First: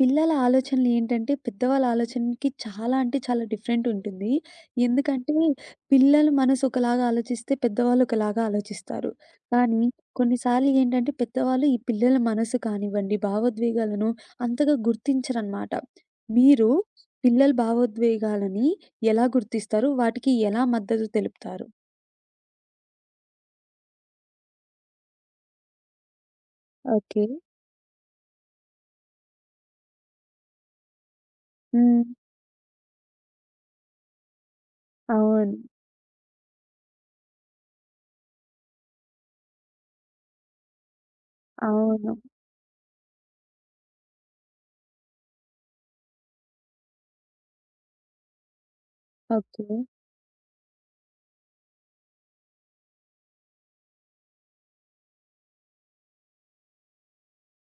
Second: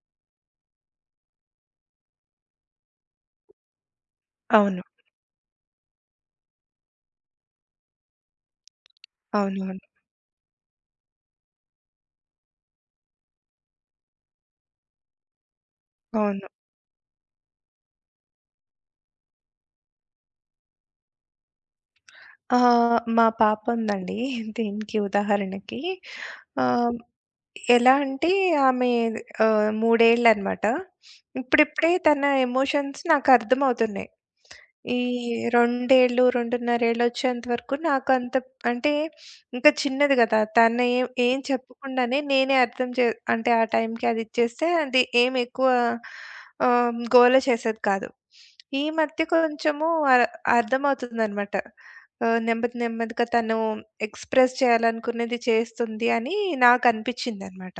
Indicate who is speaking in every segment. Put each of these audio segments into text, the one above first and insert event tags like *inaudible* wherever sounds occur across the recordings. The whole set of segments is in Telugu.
Speaker 1: పిల్లల ఆలోచనలు ఏంటంటే, పెద్దవాళ్ళ ఆలోచనకి చాలా అంటే చాలా డిఫరెంట్ ఉంటుంది.
Speaker 2: అవును.
Speaker 1: ఎందుకంటే, పిల్లల మనసు ఒకలాగా ఆలోచిస్తే, పెద్దవాళ్ళు ఒకలాగా ఆలోచిస్తారు. కానీ
Speaker 2: అవునవును.
Speaker 1: కొన్నిసార్లు ఏంటంటే, పెద్దవాళ్ళు ఈ పిల్లల మనసు కానివ్వండి, భావోద్వేగాలను అంతగా గుర్తించరనమాట.
Speaker 2: అవును.
Speaker 1: మీరు పిల్లల భావోద్వేగాలని ఎలా గుర్తిస్తారు? వాటికి ఎలా మద్దతు తెలుపుతారు?
Speaker 2: మా పాపుందండి *laughs* దీనికి ఉదాహరణకి. ఆహ్,
Speaker 1: ఓకే.
Speaker 2: ఎలా అంటే ఆమె 3 ఏళ్ళనమాట. ఇప్పుడిప్పుడే
Speaker 1: హ్మ్.
Speaker 2: తన ఎమోషన్స్ నాకర్థమవుతున్నాయి. ఈ
Speaker 1: అవును.
Speaker 2: 2 ఏళ్ళు, 2.5 ఏళ్ళొచ్చేంత వరకు నాకంత అంటే ఇంకా చిన్నది గదా! తను ఏం ఏం
Speaker 1: అవును.
Speaker 2: చెప్పకుండానే నేనే అర్థం చే అంటే ఆ టైంకి అదిచ్చేస్తే అది ఏం ఎక్కువ గోల చేసేది కాదు. ఈ మధ్య
Speaker 1: ఓకే.
Speaker 2: కొంచెము అ అర్థమవుతుందనమాట. నెమ్మది నెమ్మదిగా తను ఎక్స్‌ప్రెస్ చేయాలనుకున్నది చేస్తుంది అని నాకనిపిచ్చిందనమాట.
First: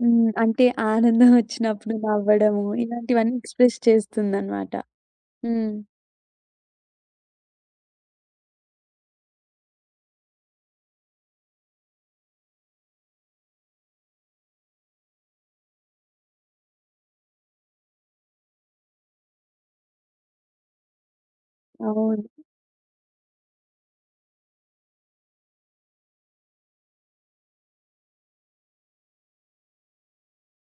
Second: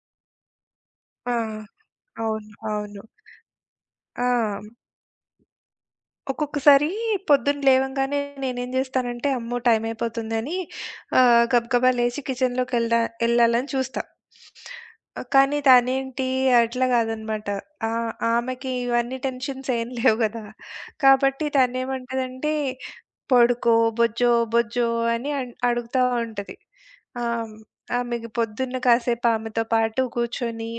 Speaker 1: హ్మ్. అంటే ఆనందం
Speaker 2: ఆ!
Speaker 1: వచ్చినప్పుడు
Speaker 2: అవును.
Speaker 1: నవ్వడము,
Speaker 2: అవును.
Speaker 1: ఇలాంటివన్నీ ఎక్స్‌ప్రెస్
Speaker 2: ఆ!
Speaker 1: చేస్తుందనమాట. హ్మ్.
Speaker 2: ఒక్కొక్కసారి పొద్దున్న లేవంగానే నేనేం జేస్తానంటే, అమ్మో! టైం అయిపోతుందని గబగబా లేచి కిచెన్‌లోకి ఎల్దా ఎళ్ళాలని చూస్తా. కానీ అట్లా గాదనమాట. ఆ ఆమెకి ఇవన్నీ టెన్షన్స్ ఏం లేవు గదా! కాబట్టి
Speaker 1: అవును.
Speaker 2: తనేమంటదంటే, "పడుకో, బొజ్జో, బొజ్జో" అని అడుగుతా ఉంటది. ఆహ్, ఆమెకి పొద్దున్న కాసేపు ఆమెతో పాటు కూర్చొని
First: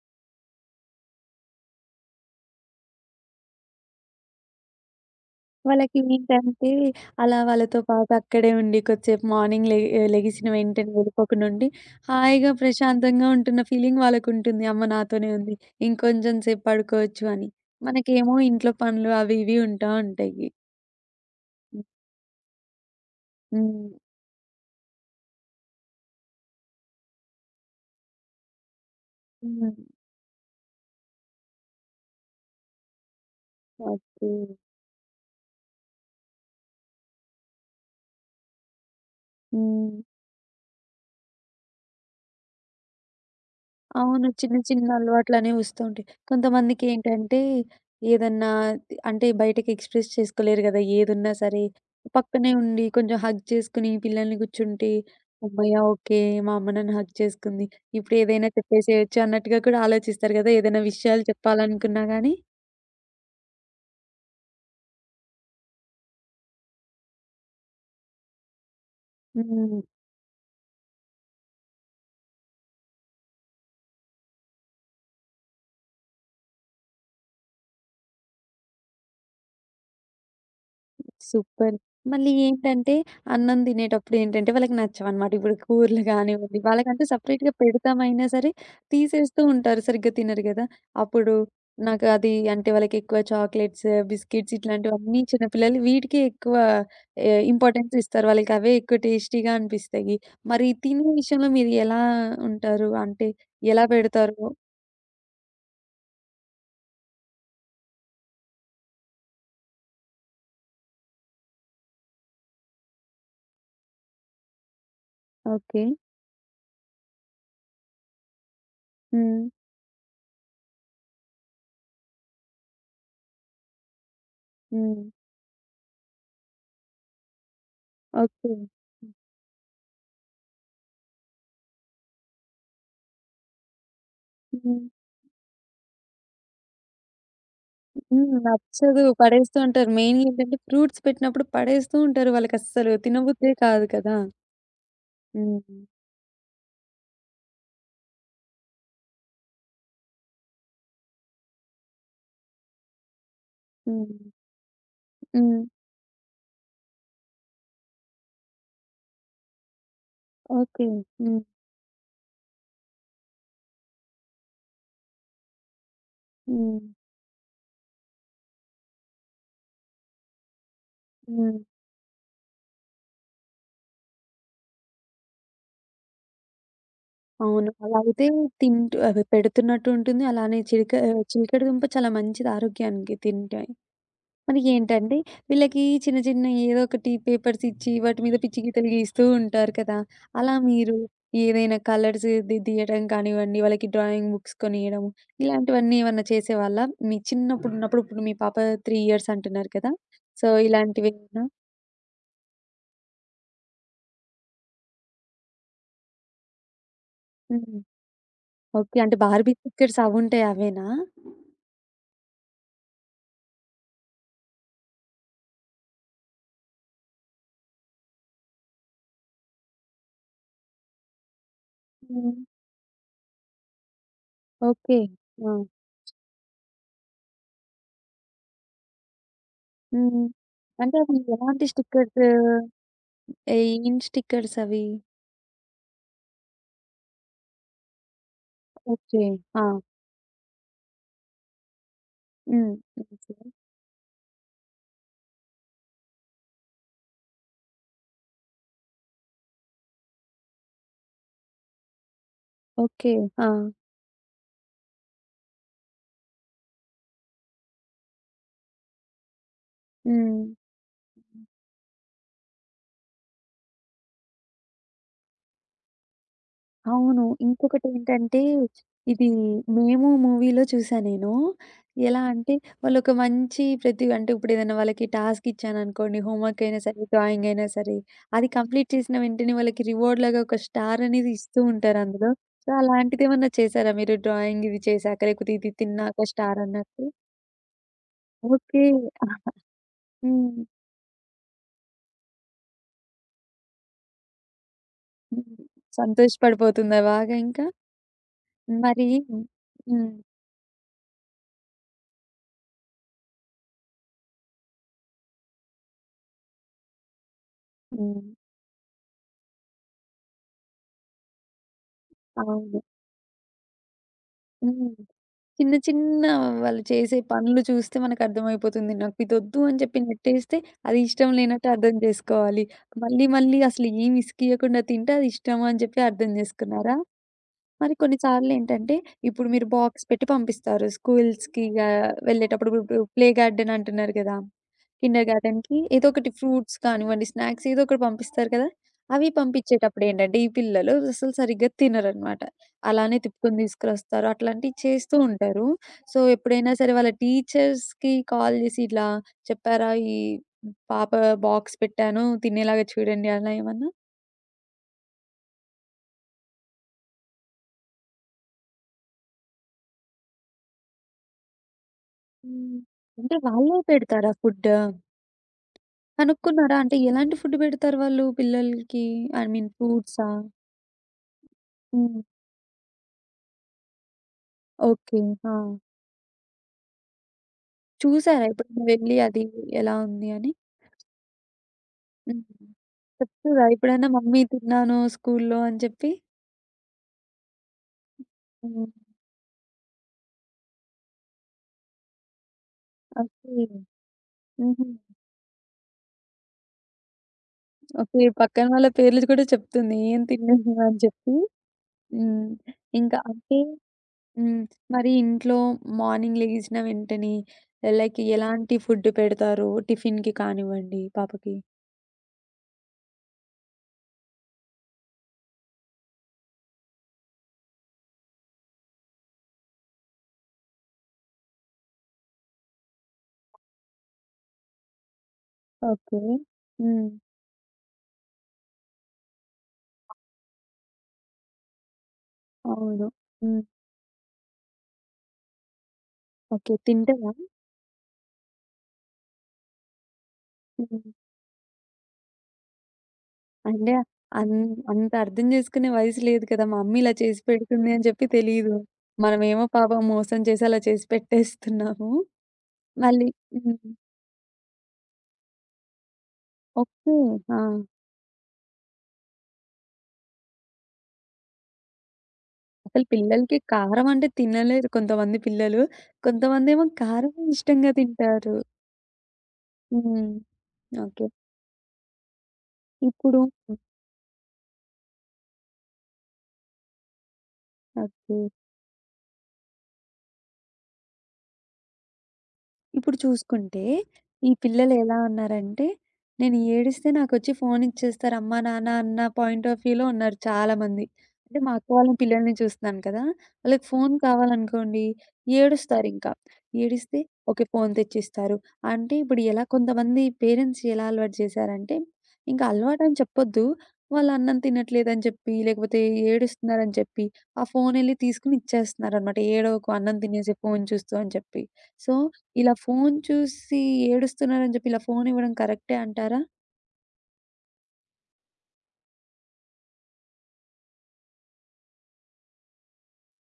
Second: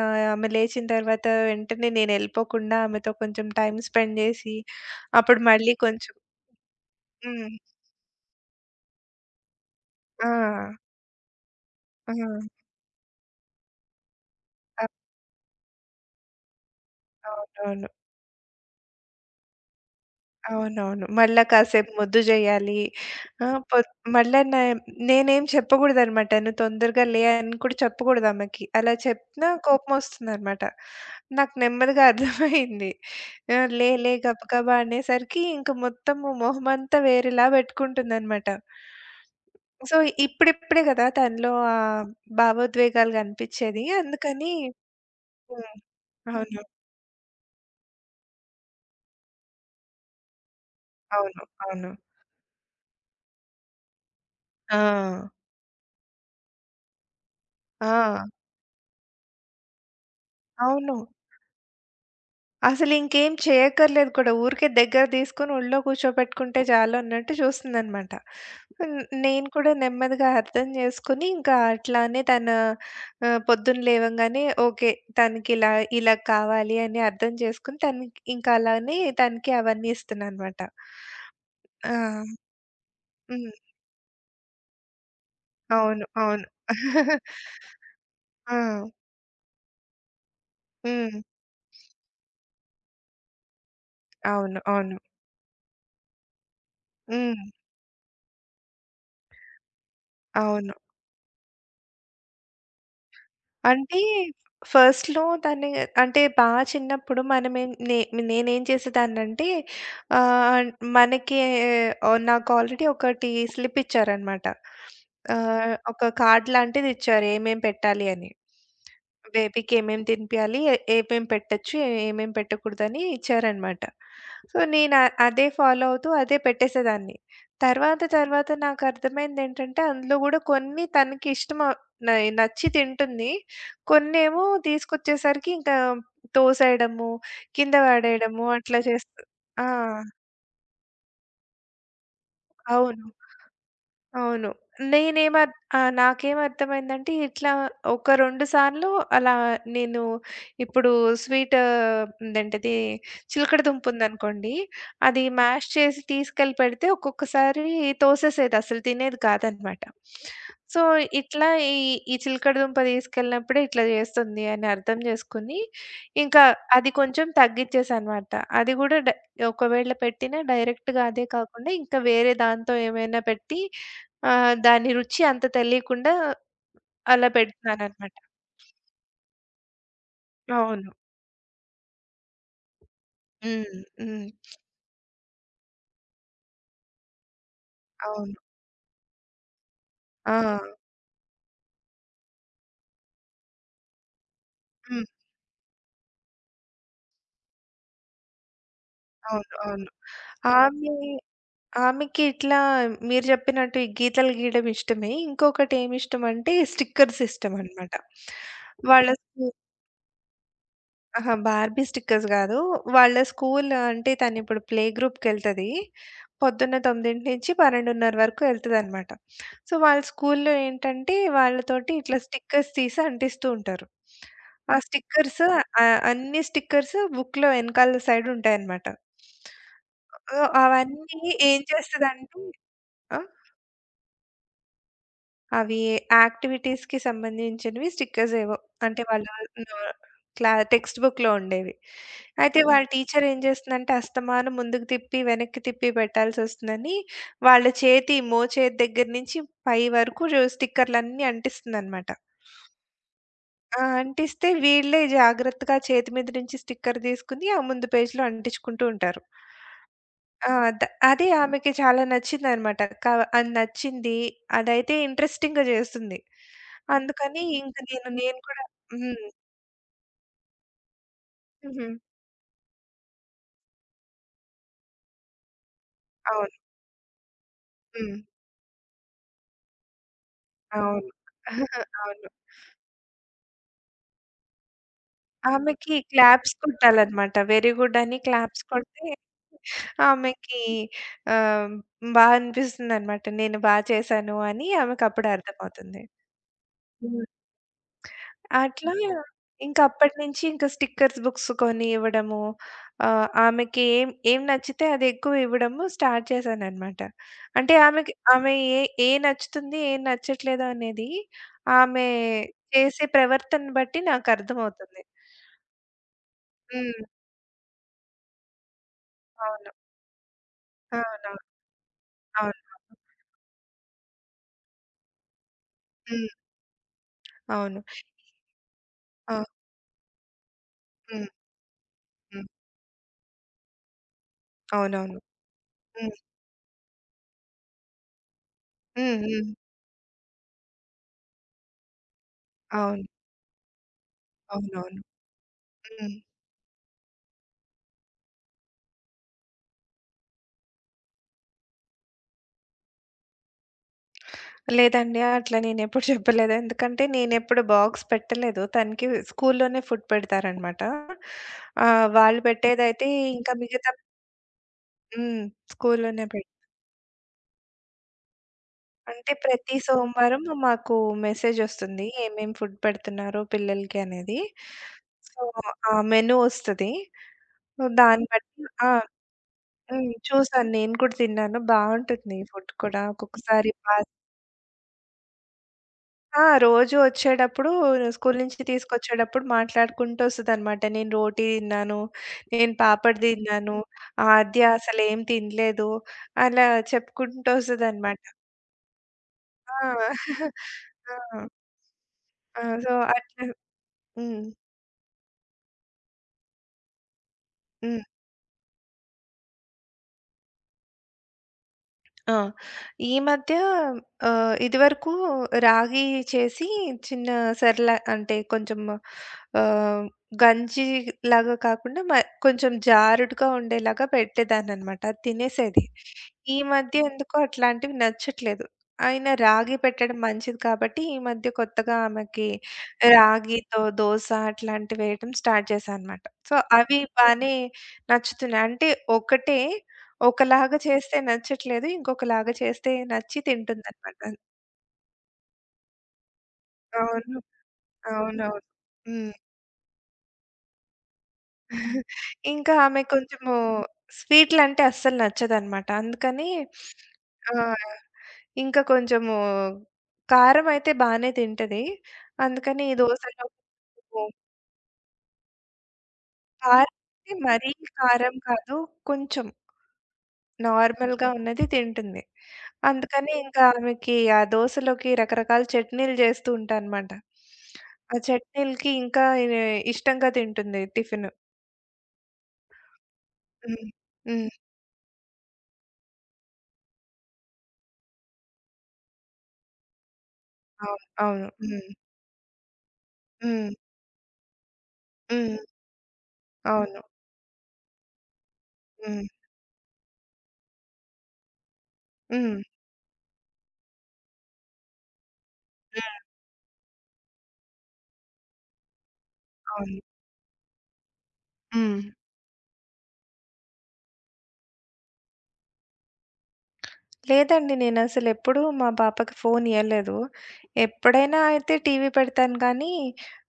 Speaker 2: ఆమె లేచిన తర్వాత వెంటనే నేనెళ్ళిపోకుండా ఆమెతో కొంచెం టైమ్ స్పెండ్ జేసి అప్పుడు మళ్ళీ
Speaker 1: వాళ్ళకి
Speaker 2: కొంచెం
Speaker 1: ఏంటంటే, అలా
Speaker 2: హ్మ్.
Speaker 1: వాళ్ళతో పాటు అక్కడే ఉండి కొద్దిసేపు మార్నింగ్
Speaker 2: ఆ!
Speaker 1: లెగిసిన వెంటనే వెళ్ళిపోకుండా ఉండి,
Speaker 2: ఆ!
Speaker 1: హాయిగా ప్రశాంతంగా ఉంటున్న ఫీలింగ్ వాళ్ళకుంటుంది.
Speaker 2: అ
Speaker 1: అమ్మ నాతోనే ఉంది. ఇంకొంచెం సేపు పడుకోవచ్చు అని.
Speaker 2: అవునవును.
Speaker 1: మనకేమో ఇంట్లో పనులు అవి ఇవి ఉంటా ఉంటాయి.
Speaker 2: అవునవును. మళ్ళా కాసేపు ముద్దు జేయాలి. ఆ!
Speaker 1: హ్మ్.
Speaker 2: పొద్ మళ్ళా నే నేనేం చెప్పకూడదనమాట. నువ్వు తొందరగా లే అని కూడా చెప్పకూడదు ఆమెకి. అలా చెప్పినా
Speaker 1: హ్మ్.
Speaker 2: కోపమొస్తుందనమాట. నాకు నెమ్మదిగా అర్థమయింది. ఆ! లే లే
Speaker 1: ఓకే.
Speaker 2: గబగబా అనేసరికి ఇంక మొత్తము మొహమంతా వేరేలా పెట్టుకుంటుందనమాట.
Speaker 1: హ్మ్.
Speaker 2: సో, ఇప్పుడిప్పుడే గదా! తనలో భావోద్వేగాలు గనిపిచ్చేది.
Speaker 1: అవును.
Speaker 2: అందుకని
Speaker 1: చిన్న చిన్న అలవాట్లనేవి
Speaker 2: హ్మ్.
Speaker 1: వస్తూ ఉంటాయి.
Speaker 2: అవును.
Speaker 1: కొంతమందికేంటంటే ఏదన్నా అంటే బయటకి ఎక్స్‌ప్రెస్ చేసుకోలేరు గదా! ఏదున్నా
Speaker 2: అవును.
Speaker 1: సరే.
Speaker 2: అవును.
Speaker 1: పక్కనే ఉండి కొంచెం హగ్ చేసుకొని పిల్లల్ని
Speaker 2: ఆ!
Speaker 1: కూర్చుంటే, హమ్మయ్య! ఓకే. మా అమ్మ నన్ను హగ్ చేసుకుంది. ఇప్పుడు
Speaker 2: ఆ!
Speaker 1: ఏదైనా చెప్పేసేయొచ్చు అన్నట్టుగా కూడా ఆలోచిస్తారు గదా! ఏదైనా
Speaker 2: అవును.
Speaker 1: విషయాలు చెప్పాలనుకున్నా గానీ.
Speaker 2: అసలింకేం చేయక్కర్లేదు కూడా. ఊరికే దగ్గర తీసుకొని ఒళ్ళో కూర్చోబెట్టుకుంటే చాలన్నట్టు చూస్తుందనమాట. హ్మ్. నేను కూడా
Speaker 1: హ్మ్.
Speaker 2: నెమ్మదిగా అర్థం చేసుకొని, ఇంకా అట్లానే తన పొద్దున్న లేవంగానే ఓకే. తనకిలా ఇలా ఇలా కావాలి అని అర్థం చేసుకొని, తనకి ఇంకా అలానే తనకి అవన్నీ ఇస్తున్నానమాట.
Speaker 1: సూపర్.
Speaker 2: ఆ!
Speaker 1: మళ్ళీ ఏంటంటే,
Speaker 2: హ్మ్.
Speaker 1: అన్నం తినేటప్పుడు ఏంటంటే, వాళ్ళకి నచ్చవనమాట. ఇప్పుడు కూరలు
Speaker 2: అవును. అవును.
Speaker 1: గానివ్వండి, వాళ్ళకంటూ
Speaker 2: *laughs*
Speaker 1: సెపరేట్‌గా పెడతామైనా సరే,
Speaker 2: ఆ!
Speaker 1: తీసేస్తూ ఉంటారు. సరిగ్గా తినరు గదా!
Speaker 2: హ్మ్.
Speaker 1: అప్పుడు నాకు అది అంటే వాళ్ళకెక్కువ చాక్లెట్స్, బిస్కిట్స్
Speaker 2: అవును. అవును.
Speaker 1: ఇట్లాంటివన్నీ చిన్న పిల్లలు వీటికే ఎక్కువ
Speaker 2: హ్మ్.
Speaker 1: ఇంపార్టెన్స్ ఇస్తారు. వాళ్ళకవే ఎక్కువ టేస్టీగా అనిపిస్తాయి. మరి
Speaker 2: అవును.
Speaker 1: తినే విషయంలో మీరు ఎలా ఉంటారు? అంటే ఎలా
Speaker 2: అంటే
Speaker 1: పెడతారు?
Speaker 2: ఫస్ట్‌లో దాన్ని అంటే బా చిన్నప్పుడు మనమేం నే నేనేం చేసేదాన్నంటే ఆహ్, మనకి నాకు ఆల్రెడీ ఒకటి స్లిప్ ఇచ్చారనమాట.
Speaker 1: ఓకే.
Speaker 2: ఒక కార్డ్ లాంటిది ఇచ్చారు ఏమేం పెట్టాలి అని.
Speaker 1: హ్మ్.
Speaker 2: బేబీకి ఏమేం తినిపియాలి, ఏమేం పెట్టొచ్చు, ఏమేం పెట్టకూడదని ఇచ్చారనమాట. సో, నేను
Speaker 1: హ్మ్.
Speaker 2: అదే ఫాలో అవుతూ అదే పెట్టేసేదాన్ని. తర్వాత తర్వాత
Speaker 1: ఓకే.
Speaker 2: నాకు అర్థమైందేంటంటే అందులో గూడా కొన్ని తనకి ఇష్టం న నచ్చి తింటుంది. కొన్నేమో
Speaker 1: హ్మ్.
Speaker 2: తీసుకొచ్చేసరికి ఇంకా తోసేయడము, కింద
Speaker 1: హ్మ్.
Speaker 2: పడేయడము అట్లా
Speaker 1: నచ్చదు.
Speaker 2: చేస్తూ
Speaker 1: పడేస్తూ
Speaker 2: ఆ!
Speaker 1: ఉంటారు. మెయిన్‌గా ఏంటంటే ఫ్రూట్స్ పెట్టినప్పుడు పడేస్తూ ఉంటారు. వాళ్ళకస్సలు
Speaker 2: అవును.
Speaker 1: తినబుద్దే కాదు కదా!
Speaker 2: అవును. నేనేమి అర్
Speaker 1: హ్మ్.
Speaker 2: నాకేమర్థమైందంటే ఇట్లా ఒక 2 సార్లు అలా నేను ఇప్పుడు స్వీట్ ఏంటది చిలకడ దుంపు
Speaker 1: హ్మ్.
Speaker 2: ఉందనుకోండి. అది
Speaker 1: హ్మ్.
Speaker 2: మ్యాష్ చేసి తీసుకెళ్ళి పెడితే ఒక్కొక్కసారి తోసేసేది అసలు తినేది కాదనమాట. So,
Speaker 1: okay. హ్మ్.
Speaker 2: ఇట్లా ఈ ఈ చిలకడ దుంప తీసుకెళ్ళినప్పుడే ఇట్లా చేస్తుంది అని అర్థం చేసుకొని, ఇంకా
Speaker 1: హ్మ్.
Speaker 2: అది కొంచెం తగ్గిచ్చేసానమాట. అది కూడా డై ఒకవేళ పెట్టినా డైరెక్ట్‌గా అదే
Speaker 1: హ్మ్.
Speaker 2: కాకుండా ఇంకా వేరే దాంతో ఏమైనా పెట్టి ఆ! దాని రుచి అంత తెలియకుండా అలా
Speaker 1: అవును. అలా
Speaker 2: పెడుతున్నాననమాట.
Speaker 1: అయితే తింటూ అవి పెడుతున్నట్టు ఉంటుంది. అలానే
Speaker 2: అవును.
Speaker 1: చిలకడ దుంప చాలా మంచిది ఆరోగ్యానికి తింటే.
Speaker 2: హ్మ్. హ్మ్.
Speaker 1: మరి ఏంటంటే, వీళ్ళకి చిన్న చిన్న ఏదో ఒకటి పేపర్స్ ఇచ్చి, వాటి మీద
Speaker 2: అవును.
Speaker 1: పిచ్చి గీతలు గీస్తూ ఉంటారు కదా!
Speaker 2: ఆ!
Speaker 1: అలా మీరు ఏదైనా కలర్స్ ది తీయడం కానివ్వండి, వాళ్ళకి డ్రాయింగ్ బుక్స్
Speaker 2: హ్మ్.
Speaker 1: కొనియడము, ఇలాంటివన్నీ ఏమన్నా చేసేవాళ్ళా? మీ చిన్నప్పుడు ఉన్నప్పుడు, ఇప్పుడు మీ పాప 3 ఇయర్స్
Speaker 2: అవును.
Speaker 1: అంటున్నారు
Speaker 2: అవును.
Speaker 1: కదా! సో,
Speaker 2: ఆమె
Speaker 1: ఇలాంటివేమన్నా?
Speaker 2: ఆమెకి ఇట్లా మీరు చెప్పినట్టు ఈ గీతలు గీయడం ఇష్టమే. ఇంకొకటేమిష్టమంటే స్టిక్కర్స్
Speaker 1: హ్మ్.
Speaker 2: ఇష్టమనమాట.
Speaker 1: ఓకే.
Speaker 2: వాళ్ళ
Speaker 1: అంటే
Speaker 2: స్కూ
Speaker 1: బార్బీ స్టిక్కర్స్ అవుంటాయి అవేనా?
Speaker 2: అహా! బార్బీ స్టిక్కర్స్ గాదు. వాళ్ళ స్కూల్ అంటే తనిప్పుడు ప్లే గ్రూప్‌కెళ్తది. పొద్దున్న 9 నుంచి 12:30 వరకు ఎళ్తదనమాట. సో, వాళ్ళ స్కూల్‌లో ఏంటంటే వాళ్ళతోటి ఇట్లా
Speaker 1: హ్మ్.
Speaker 2: స్టిక్కర్స్ తీసి అంటిస్తూ ఉంటారు. ఆ
Speaker 1: ఓకే.
Speaker 2: స్టిక్కర్స్
Speaker 1: ఆ!
Speaker 2: అన్ని స్టిక్కర్స్ బుక్‌లో ఎనకాల సైడ్ ఉంటాయనమాట.
Speaker 1: హ్మ్.
Speaker 2: సో,
Speaker 1: అంటే అవి
Speaker 2: అవన్నీ ఏం
Speaker 1: ఎలాంటి స్టిక్కర్స్?
Speaker 2: చేస్తదంటే ఆ!
Speaker 1: ఏం స్టిక్కర్స్ అవి?
Speaker 2: అవి యాక్టివిటీస్‌కి సంబంధించినవి స్టిక్కర్స్ ఏవో. అంటే
Speaker 1: ఓకే.
Speaker 2: వాళ్ళ
Speaker 1: ఆ!
Speaker 2: ఆహ్, టెక్స్ట్ బుక్‌లో ఉండేవి. అయితే హ్మ్.
Speaker 1: హ్మ్.
Speaker 2: వాళ్ళ టీచర్
Speaker 1: ఓకే.
Speaker 2: ఏం చేస్తుందంటే అస్తమానం ముందుకు తిప్పి, వెనక్కి తిప్పి పెట్టాల్సొస్తుందని వాళ్ళ చేతి మోచేతి దగ్గర నుంచి పై వరకు జో స్టిక్కర్‌లన్నీ అంటిస్తుందనమాట.
Speaker 1: ఓకే. ఆ!
Speaker 2: ఆ! అంటిస్తే వీళ్ళే జాగ్రత్తగా చేతి మీద నుంచి స్టిక్కర్ తీసుకొని ఆ ముందు పేజ్‌లో అంటించుకుంటూ ఉంటారు.
Speaker 1: హ్మ్.
Speaker 2: ఆ! ద అది ఆమెకి చాలా నచ్చిందనమాట. అది నచ్చింది. అదైతే ఇంట్రెస్టింగ్‌గా జేస్తుంది.
Speaker 1: అవును.
Speaker 2: అందుకని ఇంక నేను
Speaker 1: ఇంకొకటేంటంటే,
Speaker 2: నేను కూడా హ్మ్.
Speaker 1: ఇది 'మేము' మూవీలో చూసా నేను.
Speaker 2: హుహు.
Speaker 1: ఎలా అంటే, వాళ్ళొక మంచి ప్రతి అంటే ఇప్పుడేదైనా వాళ్ళకి టాస్క్ ఇచ్చాననుకోండి,
Speaker 2: అవును.
Speaker 1: హోంవర్క్ అయినా సరే, డ్రాయింగ్ అయినా సరే,
Speaker 2: హ్మ్.
Speaker 1: అది కంప్లీట్ చేసిన వెంటనే వాళ్ళకి రివార్డ్ లాగా ఒక స్టార్
Speaker 2: అవును.
Speaker 1: అనేది ఇస్తూ ఉంటారు
Speaker 2: అవును.
Speaker 1: అందులో. సో, అలాంటిదేమన్నా చేశారా మీరు? డ్రాయింగ్ ఇది చేశాక, లేకపోతే ఇది
Speaker 2: ఆమెకి
Speaker 1: తిన్నాక
Speaker 2: క్లాప్స్
Speaker 1: స్టార్ అన్నట్టు?
Speaker 2: కొట్టాలనమాట. వెరీ గుడ్ అని క్లాప్స్
Speaker 1: ఓకే.
Speaker 2: కొడితే ఆమెకి
Speaker 1: హ్మ్.
Speaker 2: ఆహ్, బా అనిపిస్తుందనమాట. నేను బా చేశాను అని ఆమెకప్పుడు
Speaker 1: హ్మ్.
Speaker 2: అర్థమవుతుంది.
Speaker 1: సంతోషపడిపోతుందా
Speaker 2: హ్మ్.
Speaker 1: బాగా ఇంకా?
Speaker 2: అట్లా
Speaker 1: మరి
Speaker 2: ఇంక
Speaker 1: హ్మ్.
Speaker 2: అప్పటినుంచి ఇంక స్టిక్కర్స్ బుక్స్ కొని ఇవ్వడము. ఆమెకి ఏం ఏం నచ్చితే అది ఎక్కువ ఇవ్వడము స్టార్ట్ చేశాననమాట. అంటే ఆమెకి
Speaker 1: హ్మ్.
Speaker 2: ఆమె ఏ ఏం నచ్చుతుంది, ఏం నచ్చట్లేదు అనేది ఆమె
Speaker 1: అవును.
Speaker 2: చేసే ప్రవర్తన బట్టి
Speaker 1: హ్మ్.
Speaker 2: నాకర్థమవుతుంది.
Speaker 1: చిన్న చిన్న వాళ్ళు
Speaker 2: హ్మ్.
Speaker 1: చేసే పనులు చూస్తే మనకర్థమైపోతుంది. నాకిదొద్దు
Speaker 2: అవును.
Speaker 1: అని చెప్పి నెట్టేస్తే అది ఇష్టం
Speaker 2: అవునవును.
Speaker 1: లేనట్టు అర్థం జేసుకోవాలి.
Speaker 2: అవునవును.
Speaker 1: మళ్ళీ మళ్ళీ అసలు ఏమి ఇసికియకుండా తింటే అది ఇష్టమా అని చెప్పి
Speaker 2: హ్మ్.
Speaker 1: అర్థం జేసుకున్నారా?
Speaker 2: అవును.
Speaker 1: మరి కొన్ని సార్లేంటంటే
Speaker 2: ఆ!
Speaker 1: ఇప్పుడు మీరు బాక్స్ పెట్టి పంపిస్తారు
Speaker 2: హ్మ్.
Speaker 1: స్కూల్స్‌కి గా
Speaker 2: హ్మ్.
Speaker 1: వెళ్ళేటప్పుడు ఇప్పుడు ప్లే గార్డెన్ అంటున్నారు గదా!
Speaker 2: అవునవును.
Speaker 1: కిండర్‌గార్టెన్‌కి ఏదో
Speaker 2: హ్మ్.
Speaker 1: ఒకటి ఫ్రూట్స్ కానివ్వండి, స్నాక్స్ ఏదో ఒకటి పంపిస్తారు కదా!
Speaker 2: హ్మ్.
Speaker 1: అవి
Speaker 2: హ్మ్.
Speaker 1: పంపించేటప్పుడు ఏంటంటే, ఈ పిల్లలు అసలు సరిగ్గా తినరనమాట.
Speaker 2: అవును.
Speaker 1: అలానే తిప్పుకొని తీసుకురొస్తారు. అట్లాంటివి
Speaker 2: అవునవును.
Speaker 1: చేస్తూ ఉంటారు.
Speaker 2: హ్మ్.
Speaker 1: సో, ఎప్పుడైనా సరే వాళ్ళ టీచర్స్‌కి కాల్ చేసి ఇట్లా చెప్పారా? ఈ పాప బాక్స్ పెట్టాను తినేలాగా చూడండి అలా ఏమన్నా?
Speaker 2: లేదండి. అట్లా నేనెప్పుడు చెప్పలేదు. ఎందుకంటే నేనెప్పుడు బాక్స్ పెట్టలేదు. తనకి స్కూల్లోనే ఫుడ్ పెడతారనమాట. వాళ్ళు
Speaker 1: హ్మ్.
Speaker 2: పెట్టేదైతే
Speaker 1: అంటే
Speaker 2: ఇంకా
Speaker 1: వాళ్ళే
Speaker 2: మిగతా
Speaker 1: పెడతారా ఫుడ్?
Speaker 2: హ్మ్. స్కూల్లోనే పెట్
Speaker 1: కనుక్కున్నారా? అంటే ఎలాంటి ఫుడ్ పెడతారు వాళ్ళు పిల్లలకి?
Speaker 2: అంటే
Speaker 1: ఐ మీన్
Speaker 2: ప్రతి
Speaker 1: ఫ్రూట్సా?
Speaker 2: సోమవారం మాకు మెసేజొస్తుంది.
Speaker 1: హ్మ్.
Speaker 2: ఏమేం ఫుడ్ పెడుతున్నారో పిల్లలకి అనేది.
Speaker 1: ఓకే.
Speaker 2: సో,
Speaker 1: ఆ!
Speaker 2: ఆ మెనూ ఒస్తది. దాన్ని
Speaker 1: చూసారా
Speaker 2: బట్టి
Speaker 1: ఎప్పుడైనా
Speaker 2: ఆ!
Speaker 1: వెళ్లి అది ఎలా
Speaker 2: హ్మ్.
Speaker 1: ఉంది అని?
Speaker 2: చూసాను. నేను కూడా తిన్నాను. బావుంటుంది
Speaker 1: హ్మ్.
Speaker 2: ఫుడ్ కూడా.
Speaker 1: చెప్తదా
Speaker 2: ఒక్కొక్కసారి పా
Speaker 1: ఎప్పుడైనా మమ్మీ తిన్నాను స్కూల్‌లో అని చెప్పి?
Speaker 2: ఆ! రోజూ ఒచ్చేటప్పుడు స్కూలు నుంచి
Speaker 1: హ్మ్.
Speaker 2: తీసుకొచ్చేటప్పుడు మాట్లాడుకుంటూ ఒస్తదనమాట. నేను రోటీ తిన్నాను, నేను పాపడ్
Speaker 1: ఓకే.
Speaker 2: తిన్నాను, ఆద్య
Speaker 1: హుహు.
Speaker 2: అసలేం తినలేదు అలా చెప్పుకుంటూ
Speaker 1: ఓకే.
Speaker 2: ఒస్తదనమాట.
Speaker 1: పక్కన వాళ్ళ పేర్లు కూడా చెప్తుంది.
Speaker 2: ఆ!
Speaker 1: ఏం
Speaker 2: *laughs*
Speaker 1: తిన్నాను అని చెప్పి.
Speaker 2: ఆ!
Speaker 1: హ్మ్.
Speaker 2: ఆ! సో,
Speaker 1: ఇంకా
Speaker 2: అట్లా
Speaker 1: అంటే
Speaker 2: హ్మ్.
Speaker 1: హ్మ్. మరి ఇంట్లో మార్నింగ్ లెగిసిన వెంటనే
Speaker 2: హ్మ్.
Speaker 1: లైక్ ఎలాంటి ఫుడ్ పెడతారు? టిఫిన్‌కి కానివ్వండి పాపకి?
Speaker 2: ఆ! ఈ మధ్య ఇదివరకు రాగి చేసి చిన్న సెర్లా అంటే కొంచెం ఆహ్, గంజి లాగా కాకుండా కొంచెం జారుడుగా ఉండేలాగా పెట్టేదాన్ననమాట. అది తినేసేది.
Speaker 1: ఓకే.
Speaker 2: ఈ మధ్య
Speaker 1: హ్మ్.
Speaker 2: ఎందుకో అట్లాంటివి నచ్చట్లేదు. అయినా రాగి పెట్టడం మంచిది కాబట్టి, ఈ మధ్య కొత్తగా ఆమెకి
Speaker 1: అవును. హ్మ్.
Speaker 2: రాగితో దోస అట్లాంటివి వేయటం స్టార్ట్ చేశా అనమాట. So,
Speaker 1: okay.
Speaker 2: అవి
Speaker 1: తింటదా?
Speaker 2: బానే నచ్చుతున్నాయి. అంటే ఒకటే ఒకలాగా
Speaker 1: హ్మ్.
Speaker 2: చేస్తే నచ్చట్లేదు. ఇంకొకలాగా చేస్తే నచ్చి
Speaker 1: అంటే
Speaker 2: తింటుందనమాట.
Speaker 1: అన్ అంత అర్థం చేసుకునే వయసు లేదు కదా! మా అమ్మ ఇలా
Speaker 2: అవును.
Speaker 1: చేసి పెడుతుంది అని చెప్పి
Speaker 2: అవునవును.
Speaker 1: తెలీదు.
Speaker 2: హ్మ్.
Speaker 1: మనమేమో పాపం మోసం చేసి అలా చేసి పెట్టేస్తున్నాము.
Speaker 2: ఇంకా ఆమెకు
Speaker 1: మళ్ళీ
Speaker 2: కొంచెము
Speaker 1: హ్మ్.
Speaker 2: స్వీట్‌లంటే అస్సలు నచ్చదనమాట. అందుకని
Speaker 1: ఓకే. ఆ!
Speaker 2: ఆ! ఇంకా కొంచెము కారం అయితే బానే తింటది. అందుకని
Speaker 1: అసలు
Speaker 2: దోసలో
Speaker 1: పిల్లలకి కారం అంటే తినలేరు కొంతమంది పిల్లలు. కొంతమందేమో
Speaker 2: కారం అంటే
Speaker 1: కారమే
Speaker 2: మరీ
Speaker 1: ఇష్టంగా
Speaker 2: కారం
Speaker 1: తింటారు.
Speaker 2: కాదు. కొంచెం
Speaker 1: హ్మ్. ఓకే.
Speaker 2: నార్మల్‌గా ఉన్నది తింటుంది. అందుకని
Speaker 1: ఇప్పుడు
Speaker 2: ఇంకా ఆమెకి ఆ దోసలోకి రకరకాల చట్నీలు చేస్తూ ఉంటా అనమాట. ఆ
Speaker 1: ఓకే.
Speaker 2: చట్నీలకి ఇంకా ఇ ఇష్టంగా తింటుంది టిఫిను.
Speaker 1: ఇప్పుడు చూసుకుంటే,
Speaker 2: హ్మ్.
Speaker 1: ఈ
Speaker 2: హ్మ్.
Speaker 1: పిల్లలెలా ఉన్నారంటే, నేను ఏడిస్తే నాకొచ్చి ఫోన్ ఇచ్చేస్తారు అమ్మా, నాన్న అన్న పాయింట్ ఆఫ్ వ్యూలో ఉన్నారు
Speaker 2: అవును.
Speaker 1: చాలామంది.
Speaker 2: అవును.
Speaker 1: అంటే మా అక్క
Speaker 2: హ్మ్.
Speaker 1: వాళ్ళ పిల్లల్ని చూస్తున్నాను కదా!
Speaker 2: హ్మ్.
Speaker 1: వాళ్ళకి ఫోన్ కావాలనుకోండి
Speaker 2: హ్మ్.
Speaker 1: ఏడుస్తారింకా.
Speaker 2: అవును.
Speaker 1: ఏడిస్తే ఓకే. ఫోన్ తెచ్చిస్తారు. అంటే
Speaker 2: హ్మ్.
Speaker 1: ఇప్పుడు ఎలా కొంతమంది పేరెంట్స్ ఎలా అలవాటు చేశారంటే,
Speaker 2: హ్మ్.
Speaker 1: ఇంకా అలవాటని చెప్పొద్దు. వాళ్ళు అన్నం తినట్లేదని చెప్పి, లేకపోతే
Speaker 2: హ్మ్.
Speaker 1: ఏడుస్తున్నారని చెప్పి, ఆ ఫోనెళ్లి తీసుకొని ఇచ్చేస్తున్నారనమాట. ఏడవకు
Speaker 2: అవును.
Speaker 1: అన్నం తినేసేయ్ ఫోన్ చూస్తూ అని చెప్పి.
Speaker 2: హ్మ్.
Speaker 1: సో ఇలా ఫోను చూసి ఏడుస్తున్నారని జెప్పి ఇలా ఫోనివ్వడం కరెక్టే అంటారా?
Speaker 2: లేదండి. నేనసలెప్పుడూ మా పాపకి ఫోనియ్యలేదు. ఎప్పుడైనా అయితే టీవీ పెడతాను కానీ,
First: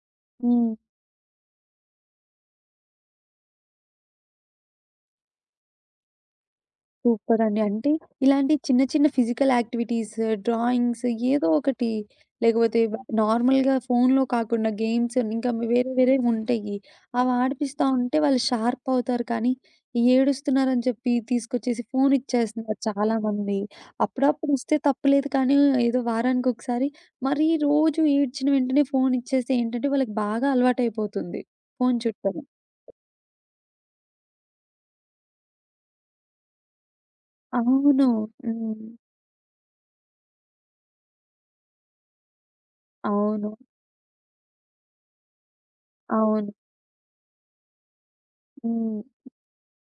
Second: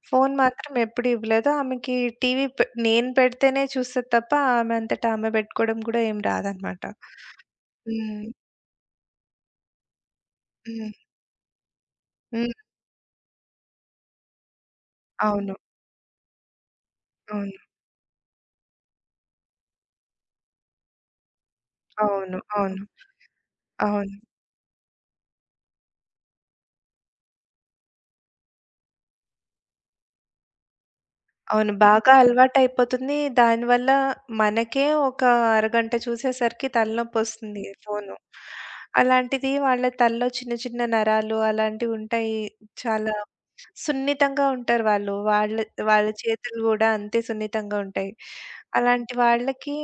Speaker 2: ఫోను
Speaker 1: హ్మ్.
Speaker 2: మాత్రం ఎప్పుడు ఇవ్వలేదు. ఆమెకి టీవీ పె నేను పెడితేనే చూస్తది తప్ప, ఆమె అంతటా ఆమె పెట్టుకోవడం కూడా ఏం రాదనమాట.
Speaker 1: సూపరండి. అంటే
Speaker 2: హ్మ్.
Speaker 1: ఇలాంటి చిన్న చిన్న ఫిజికల్ యాక్టివిటీస్,
Speaker 2: హ్మ్.
Speaker 1: డ్రాయింగ్స్ ఏదో ఒకటి
Speaker 2: హ్మ్.
Speaker 1: లేకపోతే నార్మల్‌గా ఫోన్‌లో కాకుండా గేమ్స్ ఇంకా
Speaker 2: అవును.
Speaker 1: వేరే వేరేవి ఉంటాయి. అవి
Speaker 2: అవును.
Speaker 1: ఆడిపిస్తా ఉంటే వాళ్ళు షార్ప్ అవుతారు. కానీ ఈ ఏడుస్తున్నారని చెప్పి తీసుకొచ్చేసి ఫోన్
Speaker 2: అవును.
Speaker 1: ఇచ్చేస్తున్నారు
Speaker 2: అవును.
Speaker 1: చాలామంది.
Speaker 2: అవును.
Speaker 1: అప్పుడప్పుడు ఇస్తే తప్పులేదు కానీ ఏదో వారానికి ఒకసారి మరీ రోజు ఏడ్చిన వెంటనే ఫోన్ ఇచ్చేస్తే ఏంటంటే వాళ్ళకి బాగా అలవాటైపోతుంది
Speaker 2: అవును.
Speaker 1: ఫోన్
Speaker 2: బాగా
Speaker 1: చుట్టడం.
Speaker 2: అలవాటయిపోతుంది. దానివల్ల మనకే ఒక అరగంట చూసేసరికి తలనొప్పొస్తుంది
Speaker 1: అవును.
Speaker 2: ఫోను.
Speaker 1: హ్మ్.
Speaker 2: అలాంటిది వాళ్ళ తలలో చిన్న చిన్న నరాలు అలాంటివుంటాయి. చాలా
Speaker 1: అవును.
Speaker 2: సున్నితంగా ఉంటారు వాళ్ళు. వాళ్ళ వాళ్ళ
Speaker 1: అవును.
Speaker 2: చేతులు గూడా అంతే సున్నితంగా ఉంటాయి.
Speaker 1: హ్మ్.
Speaker 2: అలాంటి వాళ్ళకి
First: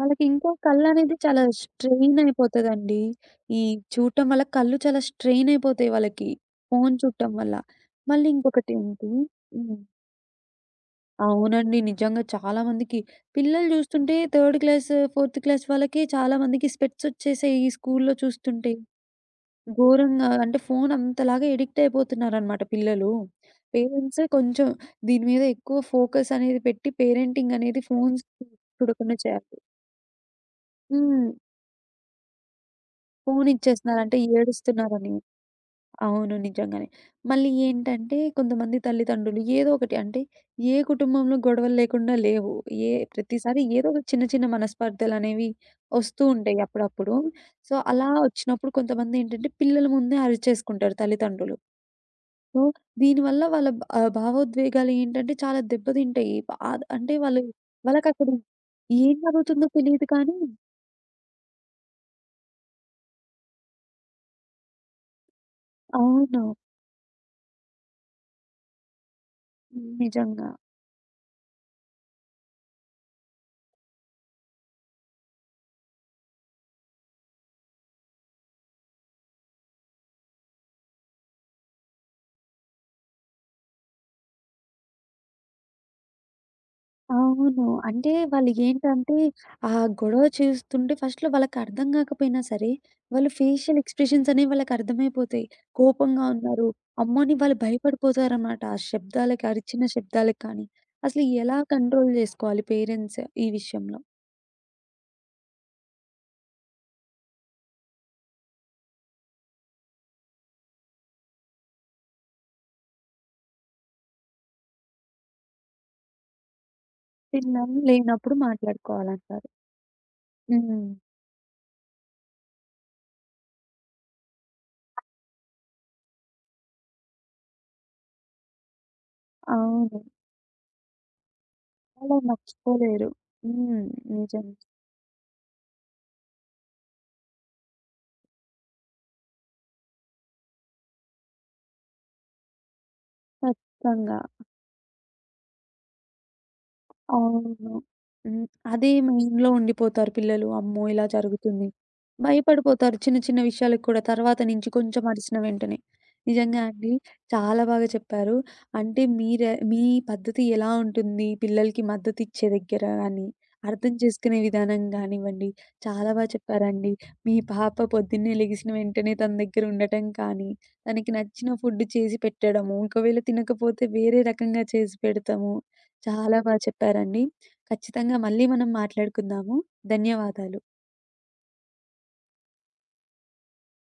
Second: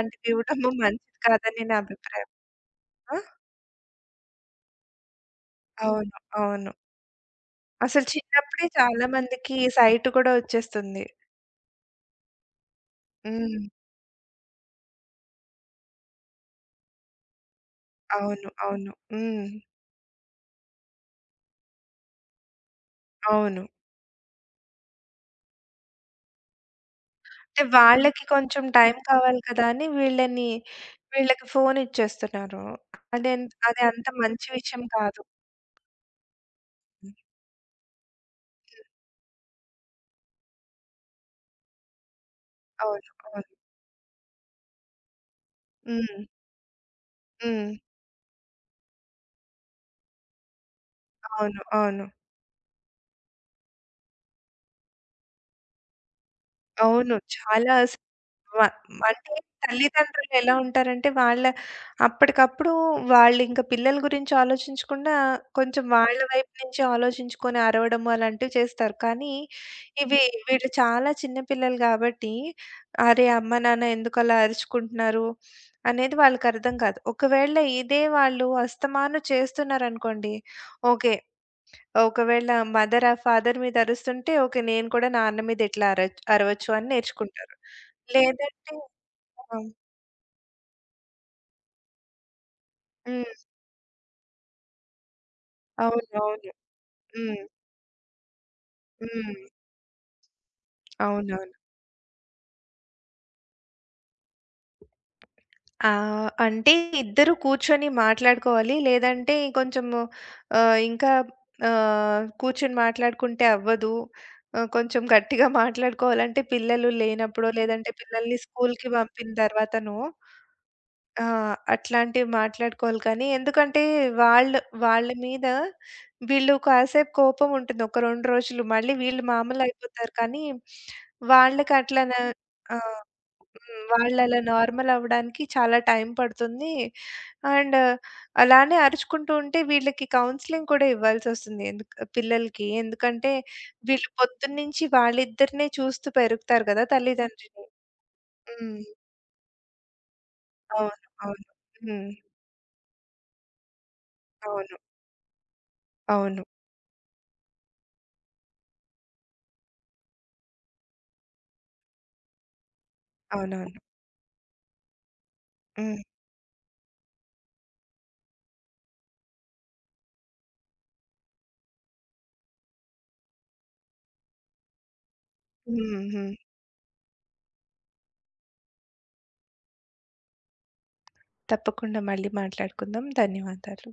Speaker 1: వాళ్ళకి ఇంకో
Speaker 2: ఇవ్వడము
Speaker 1: కళ్ళనేది
Speaker 2: మంచిది
Speaker 1: చాలా
Speaker 2: కాదని నా
Speaker 1: స్ట్రెయిన్
Speaker 2: అభిప్రాయం.
Speaker 1: అయిపోతదండి.
Speaker 2: ఆ!
Speaker 1: ఈ చూడటం వల్ల కళ్ళు చాలా స్ట్రెయిన్ అయిపోతాయి
Speaker 2: అవును.
Speaker 1: వాళ్ళకి.
Speaker 2: అవును.
Speaker 1: ఫోను చూడటం వల్ల.
Speaker 2: అసలు
Speaker 1: మళ్ళీ
Speaker 2: చిన్నప్పుడే చాలా
Speaker 1: ఇంకొకటేంటి
Speaker 2: మందికి
Speaker 1: హ్మ్.
Speaker 2: సైట్ కూడా ఒచ్చేస్తుంది.
Speaker 1: అవునండి. నిజంగా చాలా మందికి పిల్లలు
Speaker 2: హ్మ్.
Speaker 1: చూస్తుంటే థర్డ్ క్లాస్, ఫోర్త్ క్లాస్ వాళ్ళకి చాలా మందికి స్పెట్స్ వచ్చేసాయి ఈ స్కూలులో
Speaker 2: అవును.
Speaker 1: చూస్తుంటే.
Speaker 2: అవును. హ్మ్.
Speaker 1: ఘోరంగా అంటే ఫోను అంతలాగా ఎడిక్ట్ అయిపోతున్నారనమాట పిల్లలు.
Speaker 2: అవును.
Speaker 1: పేరెంట్స్ కొంచెం దీని మీద ఎక్కువ ఫోకస్ అనేది పెట్టి పేరెంటింగ్
Speaker 2: అంటే
Speaker 1: అనేది ఫోన్స్
Speaker 2: వాళ్ళకి కొంచెం టైం
Speaker 1: చూడకుండా
Speaker 2: కావాలి
Speaker 1: చేయాలి.
Speaker 2: కదా అని వీళ్ళని
Speaker 1: హ్మ్.
Speaker 2: వీళ్ళకి ఫోన్ ఇచ్చేస్తున్నారు. అది అంత
Speaker 1: పోనిచ్చేస్తున్నారంటే
Speaker 2: మంచి విషయం
Speaker 1: ఏడుస్తున్నారని.
Speaker 2: కాదు.
Speaker 1: అవును. నిజంగానే. మళ్ళీ ఏంటంటే కొంతమంది తల్లిదండ్రులు ఏదో ఒకటి అంటే ఏ కుటుంబంలో గొడవలు లేకుండా లేవు. ఏ
Speaker 2: అవును. అవును.
Speaker 1: ప్రతిసారి ఏదో ఒక చిన్న చిన్న మనస్పర్ధలనేవి
Speaker 2: హ్మ్.
Speaker 1: ఒస్తూ ఉంటాయి అప్పుడప్పుడు.
Speaker 2: హ్మ్.
Speaker 1: సో, అలా ఒచ్చినప్పుడు కొంతమంది ఏంటంటే పిల్లల ముందే అరిచేసుకుంటారు తల్లిదండ్రులు.
Speaker 2: అవును. అవును.
Speaker 1: సో, దీనివల్ల వాళ్ళ భావోద్వేగాలు ఏంటంటే చాలా దెబ్బతింటాయి. బాధ
Speaker 2: అవును.
Speaker 1: అంటే వాళ్ళు
Speaker 2: చాలా
Speaker 1: వాళ్ళకక్కడ
Speaker 2: వ
Speaker 1: ఏం
Speaker 2: అంటే
Speaker 1: జరుగుతుందో తెలీదు
Speaker 2: తల్లిదండ్రులు
Speaker 1: కానీ
Speaker 2: ఎలా ఉంటారంటే, అప్పటికప్పుడు వాళ్ళింక పిల్లల గురించి ఆలోచించకుండా, కొంచెం వాళ్ళ
Speaker 1: అవును.
Speaker 2: వైపు నుంచి ఆలోచించుకొని అరవడం అలాంటివి చేస్తారు. కానీ, ఇవి
Speaker 1: నిజంగా.
Speaker 2: వీళ్ళు చాలా చిన్న పిల్లలు కాబట్టి, అరే! అమ్మ, నాన్న ఎందుకలా అరుచుకుంటున్నారు? అనేది వాళ్ళకర్థం కాదు. ఒకవేళ ఇదే వాళ్ళు అస్తమాను చేస్తున్నారనుకోండి, ఓకే. ఒకవేళ మదర్ ఫాదర్ మీద అరుస్తుంటే, ఓకే. నేను కూడా నాన్న మీద ఇట్లా అరవచ్చు అని నేర్చుకుంటారు.
Speaker 1: అవును. అంటే వాళ్ళు
Speaker 2: లేదంటే
Speaker 1: ఏంటంటే,
Speaker 2: అవును.
Speaker 1: ఆ గొడవ చేస్తుంటే ఫస్ట్‌లో వాళ్ళకర్థం గాకపోయినా సరే, వాళ్ళు
Speaker 2: హ్మ్.
Speaker 1: ఫేషియల్ ఎక్స్‌ప్రెషన్స్ అనేవి వాళ్ళకర్థమైపోతాయి. కోపంగా
Speaker 2: అవునవును.
Speaker 1: ఉన్నారు. అమ్మో! అని
Speaker 2: హ్మ్.
Speaker 1: వాళ్ళు భయపడిపోతారనమాట. ఆ
Speaker 2: హ్మ్.
Speaker 1: శబ్దాలకి, అరిచిన శబ్దాలకి కానీ. అసలు
Speaker 2: అవునవును.
Speaker 1: ఎలా కంట్రోల్ జేసుకోవాలి పేరెంట్స్ ఈ విషయంలో?
Speaker 2: అంటే ఇద్దరు కూర్చొని మాట్లాడుకోవాలి. లేదంటే కొంచెము ఆహ్, ఇంకా కూర్చొని మాట్లాడుకుంటే అవ్వదు. కొంచెం గట్టిగా మాట్లాడుకోవాలంటే పిల్లలు లేనప్పుడో,
Speaker 1: పిల్లలు
Speaker 2: లేదంటే
Speaker 1: లేనప్పుడు
Speaker 2: పిల్లల్ని స్కూల్‌కి పంపిన
Speaker 1: మాట్లాడుకోవాలంటారు.
Speaker 2: తర్వాతనో
Speaker 1: హ్మ్.
Speaker 2: ఆ! అట్లాంటివి మాట్లాడుకోవాలి కానీ, ఎందుకంటే వాళ్ళు వాళ్ళ మీద వీళ్ళు కాసేపు కోపం ఉంటుంది. ఒక 2 రోజులు. మళ్ళీ వీళ్ళు
Speaker 1: అవును.
Speaker 2: మామూలయిపోతారు కానీ, వాళ్ళకి అట్లా న
Speaker 1: అలా
Speaker 2: ఆ!
Speaker 1: మర్చిపోలేరు. హ్మ్.
Speaker 2: హ్మ్. వాళ్ళలా
Speaker 1: నిజం.
Speaker 2: నార్మల్ అవ్వడానికి చాలా టైం పడుతుంది. అండ్ అలానే అరుచుకుంటూ ఉంటే వీళ్ళకి కౌన్సెలింగ్ కూడా ఇవ్వాల్సొస్తుంది. ఎందుకు పిల్లలకి. ఎందుకంటే వీళ్ళు
Speaker 1: ఖచ్చితంగా.
Speaker 2: పొద్దున్నుంచి వాళ్ళిద్దరినే చూస్తూ పెరుగుతారు కదా! తల్లిదండ్రిని.
Speaker 1: అవును. హ్మ్.
Speaker 2: హ్మ్.
Speaker 1: అదే మైండ్‌లో ఉండిపోతారు పిల్లలు. అమ్మో!
Speaker 2: అవును.
Speaker 1: ఇలా
Speaker 2: అవును.
Speaker 1: జరుగుతుంది.
Speaker 2: హ్మ్.
Speaker 1: భయపడిపోతారు చిన్న చిన్న విషయాలకు కూడా తర్వాత నుంచి
Speaker 2: అవును.
Speaker 1: కొంచెం అరిసిన వెంటనే.
Speaker 2: అవును.
Speaker 1: నిజంగా అండి. చాలా బాగా చెప్పారు. అంటే మీరె మీ పద్ధతి ఎలా ఉంటుంది పిల్లలకి మద్దతిచ్చే దగ్గర గాని,
Speaker 2: అవునవును.
Speaker 1: అర్థం చేసుకునే విధానం గానివ్వండి,
Speaker 2: హ్మ్.
Speaker 1: చాలా బా చెప్పారండి. మీ పాప పొద్దున్నే లెగిసిన వెంటనే తన దగ్గర ఉండటం కానీ, తనకి నచ్చిన ఫుడ్ చేసి పెట్టడము, ఒకవేళ తినకపోతే వేరే రకంగా చేసి పెడతాము.
Speaker 2: హ్మ్. హ్మ్.
Speaker 1: చాలా బా చెప్పారండి. ఖచ్చితంగా మళ్ళీ మనం మాట్లాడుకుందాము. ధన్యవాదాలు.
Speaker 2: తప్పకుండా మళ్ళీ మాట్లాడుకుందాం. ధన్యవాదాలు.